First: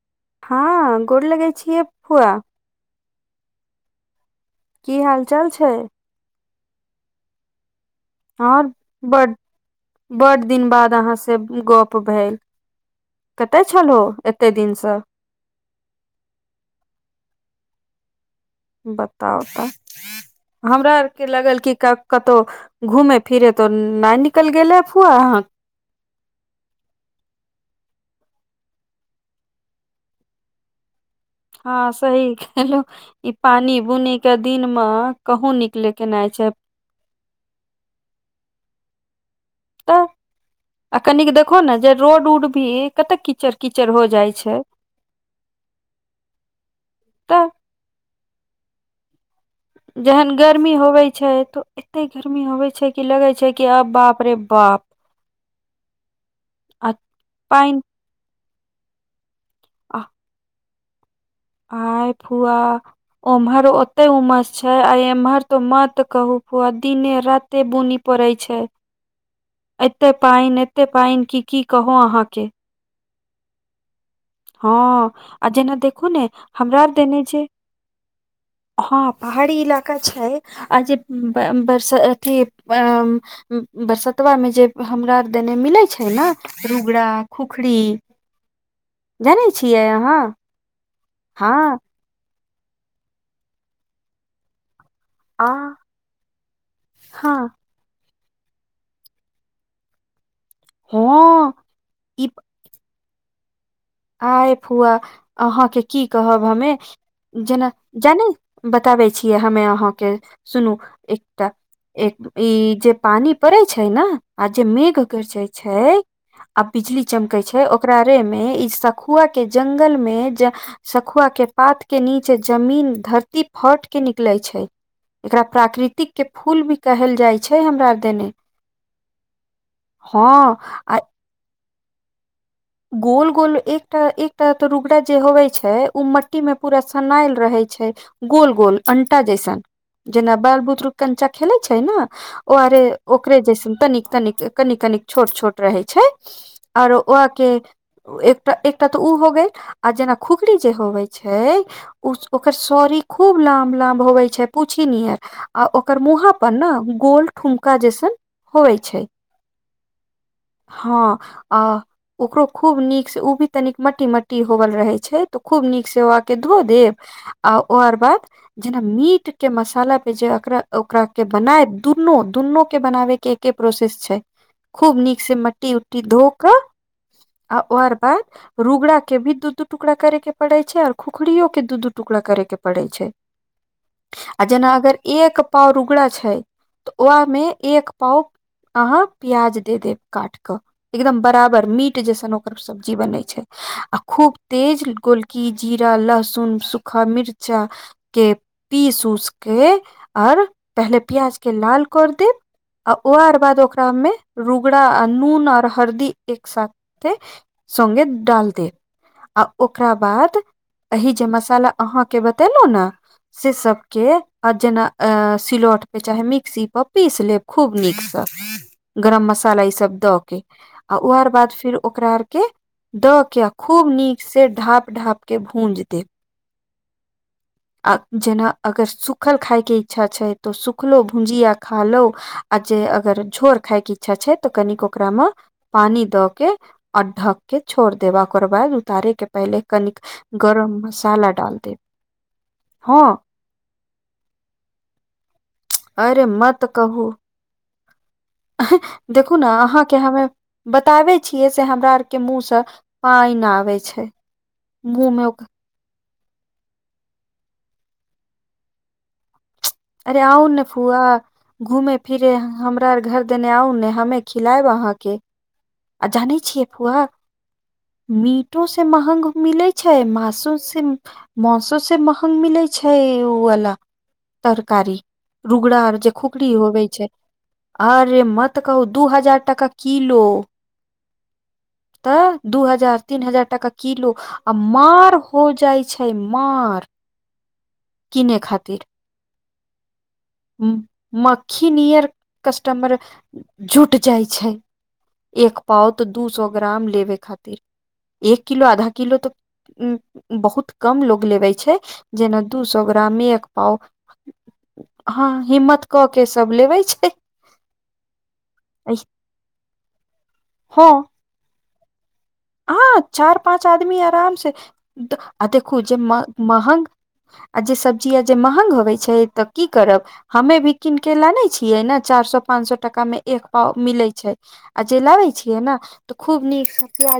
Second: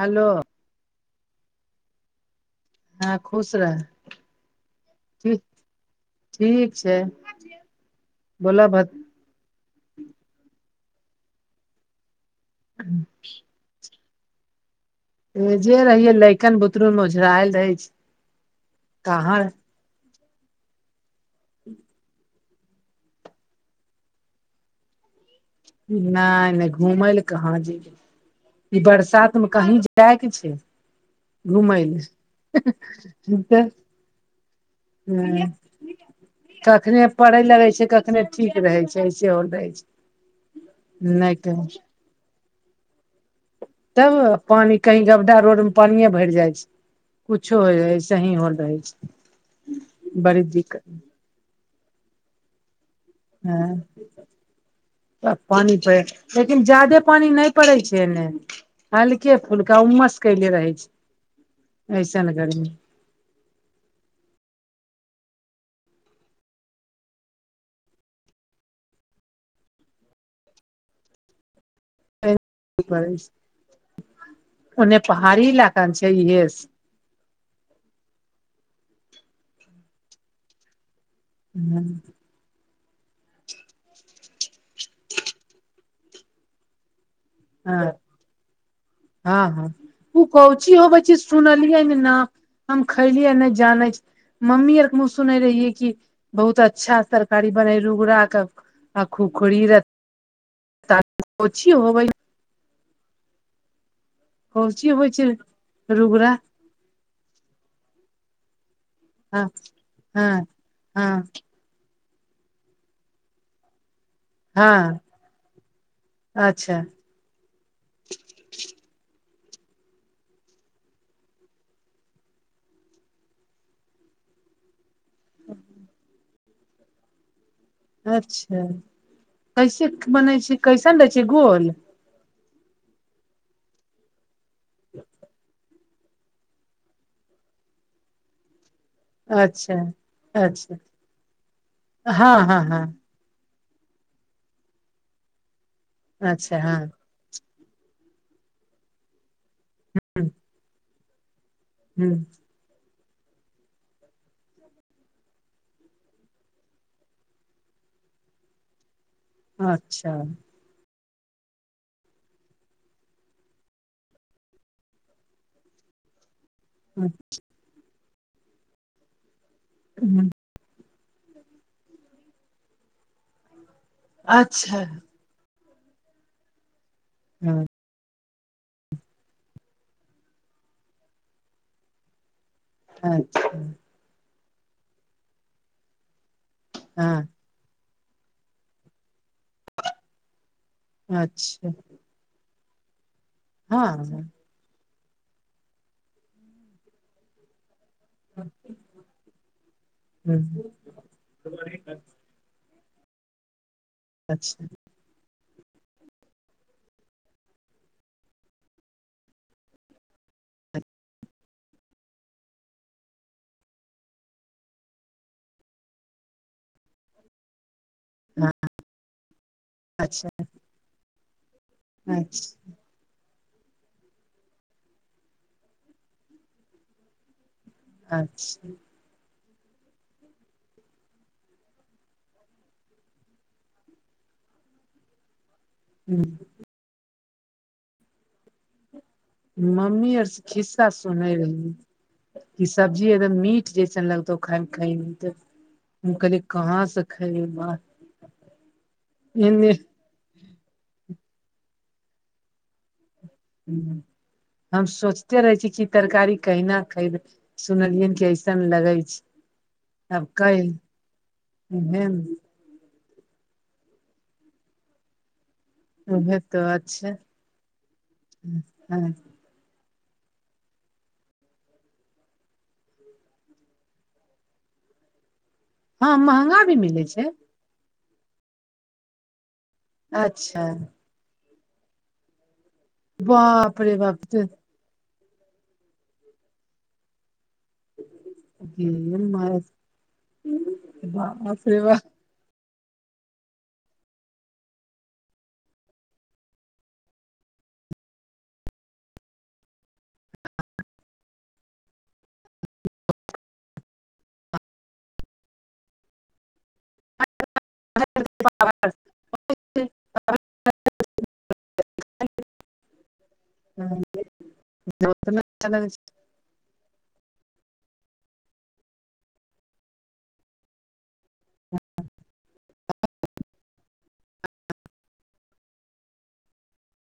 Hello हँ गोर लगै छिय फुआ हँ खुश रह की हाल ठीक चाल छै ठीक छै ओर बोलऽ बड बड दिन बाद अहाँ से गप भेल कतय छलहो एते दिन सँ ऐजे रहिये लैकन बुतरू मे ओझरायल रहै छी बताउ तऽ हमरा आरके लगल कि क तो घूमे फिरे तो न निकल गेलै फुआ अहाँ नय नय घुम लए कहाँ जाइए ई बरसात मे कहीं जाय के छै घुमय हँ लए सही केहलो ई पानी बुनी के दिन मे कहूं तऽ निकले के नै छै कखने पड़े लगे छै कखने ठीक रहे छै ऐसे हो रहे छै तऽ आ कनिक नहि देखहो कह ने जे रोड उड भी कते कीचड़ कीचड़ हो जाइ छैय पानीए भैर जाइ छै कुछो हो जाय ऐ सही होल रहै छै जहन बड़ी गर्मी दिक्कत होबे छै तो एते गर्मी होबे छै कि लगै छै कि अब बाप रे बाप ह पानी पड़ लेकिन आ जादे पानी नय पड़ै पानि छै से नय हलके फुलका आह उ्मस कयले रहै छै आय ऐसन फुआ गर्मी उम्हर ओते उमस छै आ एम्हर तो मत कहू फुआ दिने राते बुनी पड़े छैय एते पाइन एते पाइन कि की कहू अहाँके [inaudible] ओन्ने हँ पहाड़ी आ जेना इलाका देखू छै ने इहे से। हमरा आर देने जे हँ पहाड़ी इलाका छै आज हँ बरस [unintelligible] बरसतबा मे जे हमरा आर देने मिलै छै ने रुगरा खुखरी हँ हँ उ अहाँ कउची होबे छै हँ सुनलियै ने न हम खैलियै नय जानै छी मम्मी आर हमु सुने आ रहियै की बहुत अच्छा तरकारी हँ बने रूगरा क आ खुखरी हऽ कौची होबै ई आय कौची फुआ होइ छै अहाँके की रुगरा कहब हमे जेना जाने बताबै छियै हँ हमे अहाँके हँ सुनू हँ एकटा एक ई जे पानी पड़ै छै नऽ आ जे हँ मेघ गरजे छै आ अच्छा बिजली चमकै छै ओकरा रे में इ सखुआ के जंगल में ज सखुआ के पात के नीचे जमीन धरती फट के निकले छै एकरा प्राकृतिक के फूल भी कहल जाय छै हमरा देने अच्छा कैसे हँ बनै छै आ कैसन रहै छ गोल गोल गोल एकटा एकटा तऽ रुगड़ा जे होवै छै ओ मट्टी मे पूरा सनायल रहै छै गोल गोल अंटा जैसन अच्छा जेना बाल अच्छा बुतरुक कंचा खेलै छै ने हँ ओ हँ हँ आरे ओकरे जसन तनिक तनिक कनिक कनिक छोट छोट रहे छै अच्छा हँ और ओ के एक एकटा तऽ ओ हो गेल आ जेना खुखरी जे होवे छै ह ओकर सॉरी खूब लाम लाम होवे छै पूछि निहर आ ओकर मुँह पर ने गोल ठुमका जैसन होवइ छै अच्छा हँ आ ओकरो खूब नीक से ओ भी तन मट्टी मट्टी होवल रहे छै तऽ खूब नीक से के धो देब आ ओकर बाद जेना मीट के मसाला पे जे एकरा ओकरा के बनाय दुनू दुनू के बनावे के एके प्रोसेस छै अच्छा खूब नीक से मट्टी उट्टी धो कऽ आ हँ ओर बाद रुगड़ा के भी दू दू टुकड़ा करे के पड़े छै और खुखड़ियो केू दु दू टुकडा कर के पड़ै छै अच्छा आ जेना अगर एक पाव रुगड़ा छै तऽ हँ ओहमे एक पाउच अहाँ प्याज दे देब काट कऽ एकदम बराबर अच्छा मीट जैसन ओकर सब्जी बनै छै हँ आ खूब तेज गोलकी जीरा लहसुन सूखा मिर्चा के पीसू उस के और ह पहले प्याज लाल कर दे ओआर बाद ओकरा मे रु अच्छा नून ओर हरदी एक साथे सगे डाल दे आ ओकरा बाद अहि जे मसाला अहाँके बतेलहु न से सब के आ जेना अ सिलौट पे चाहे मिक्सी पर पीस लेब खूब नीक सँ हँ गरम मसाला ई सब द अच्छा के आ ओ बाद फिर ओकरा आर के अच्छा द के आ खूब नीक से ढाप ढाप के भूज देब आ जेना अच्छा अगर सुूखल खायके इच्छा छै तऽ सुखलो भुजिया खा लो आज अगर जोर खाय के इच्छा छै तऽ कनिक ओकरा मे पानी द के और ढक के छोड़ देबा ओकर बाद उतारे के पहिले कनिक गरम मसाला डाल देब की हँ सब्जी एकदम मीठ जैसन लगतौ ख खइमे त मु अरे कहले मत कहाँ से कहू खाय बात देखू ने अहाँके हमे बताबे छियै से हमरा आर के मुँह से पाइन हु हम सोचते रहै छी कि तरकारी कहिना खइबे सुनलियन कि ऐसन लगै छै अरे आब आउ कहि न फूआ घूमे उहे फिरे यहाँ हमरा आर घर देने आउ ने हमे खिलायएब अहाँके आ जानै उहे छियै तऽ फुआ अच्छा मीटो से महंग मिलै छै मासू से मासो से महग मिलैत छै ओ वाला तरकारी रुगड़ा जे हँ खुखरी महंगा भी होबै मिलै छै अरे मतऽ कहू दू हजार टाका किलो अच्छा तऽ दू हजार तीन हजार टाका बाप रे किलो बाप आ मार हो जाइ छै मार किने खातिर [unintelligible] बाप मक्खी रे बाप नियर कस्टमर जुट जाइ छै एक पाव दू सौ ग्राम लेबे खातिर एक किलो आधा किलो त उ बहुत कम लोग लेबे छै जेना दू सौ ग्राम एक पाव हँ हिम्मत क के सब लेबे छै हँ [unintelligible] हँ चार पाँच आदमी आराम से उतना आ अच्छा देखू लगै जे महग आ जे सब्जी आ जे महंग होबे छै तऽ की करब हमे भी कीन के लाने छियै ने चार सौ पांच सौ टका मे एक पाव मिलै छै आ जे लाबे छियै ने त खूब नीक से प्याज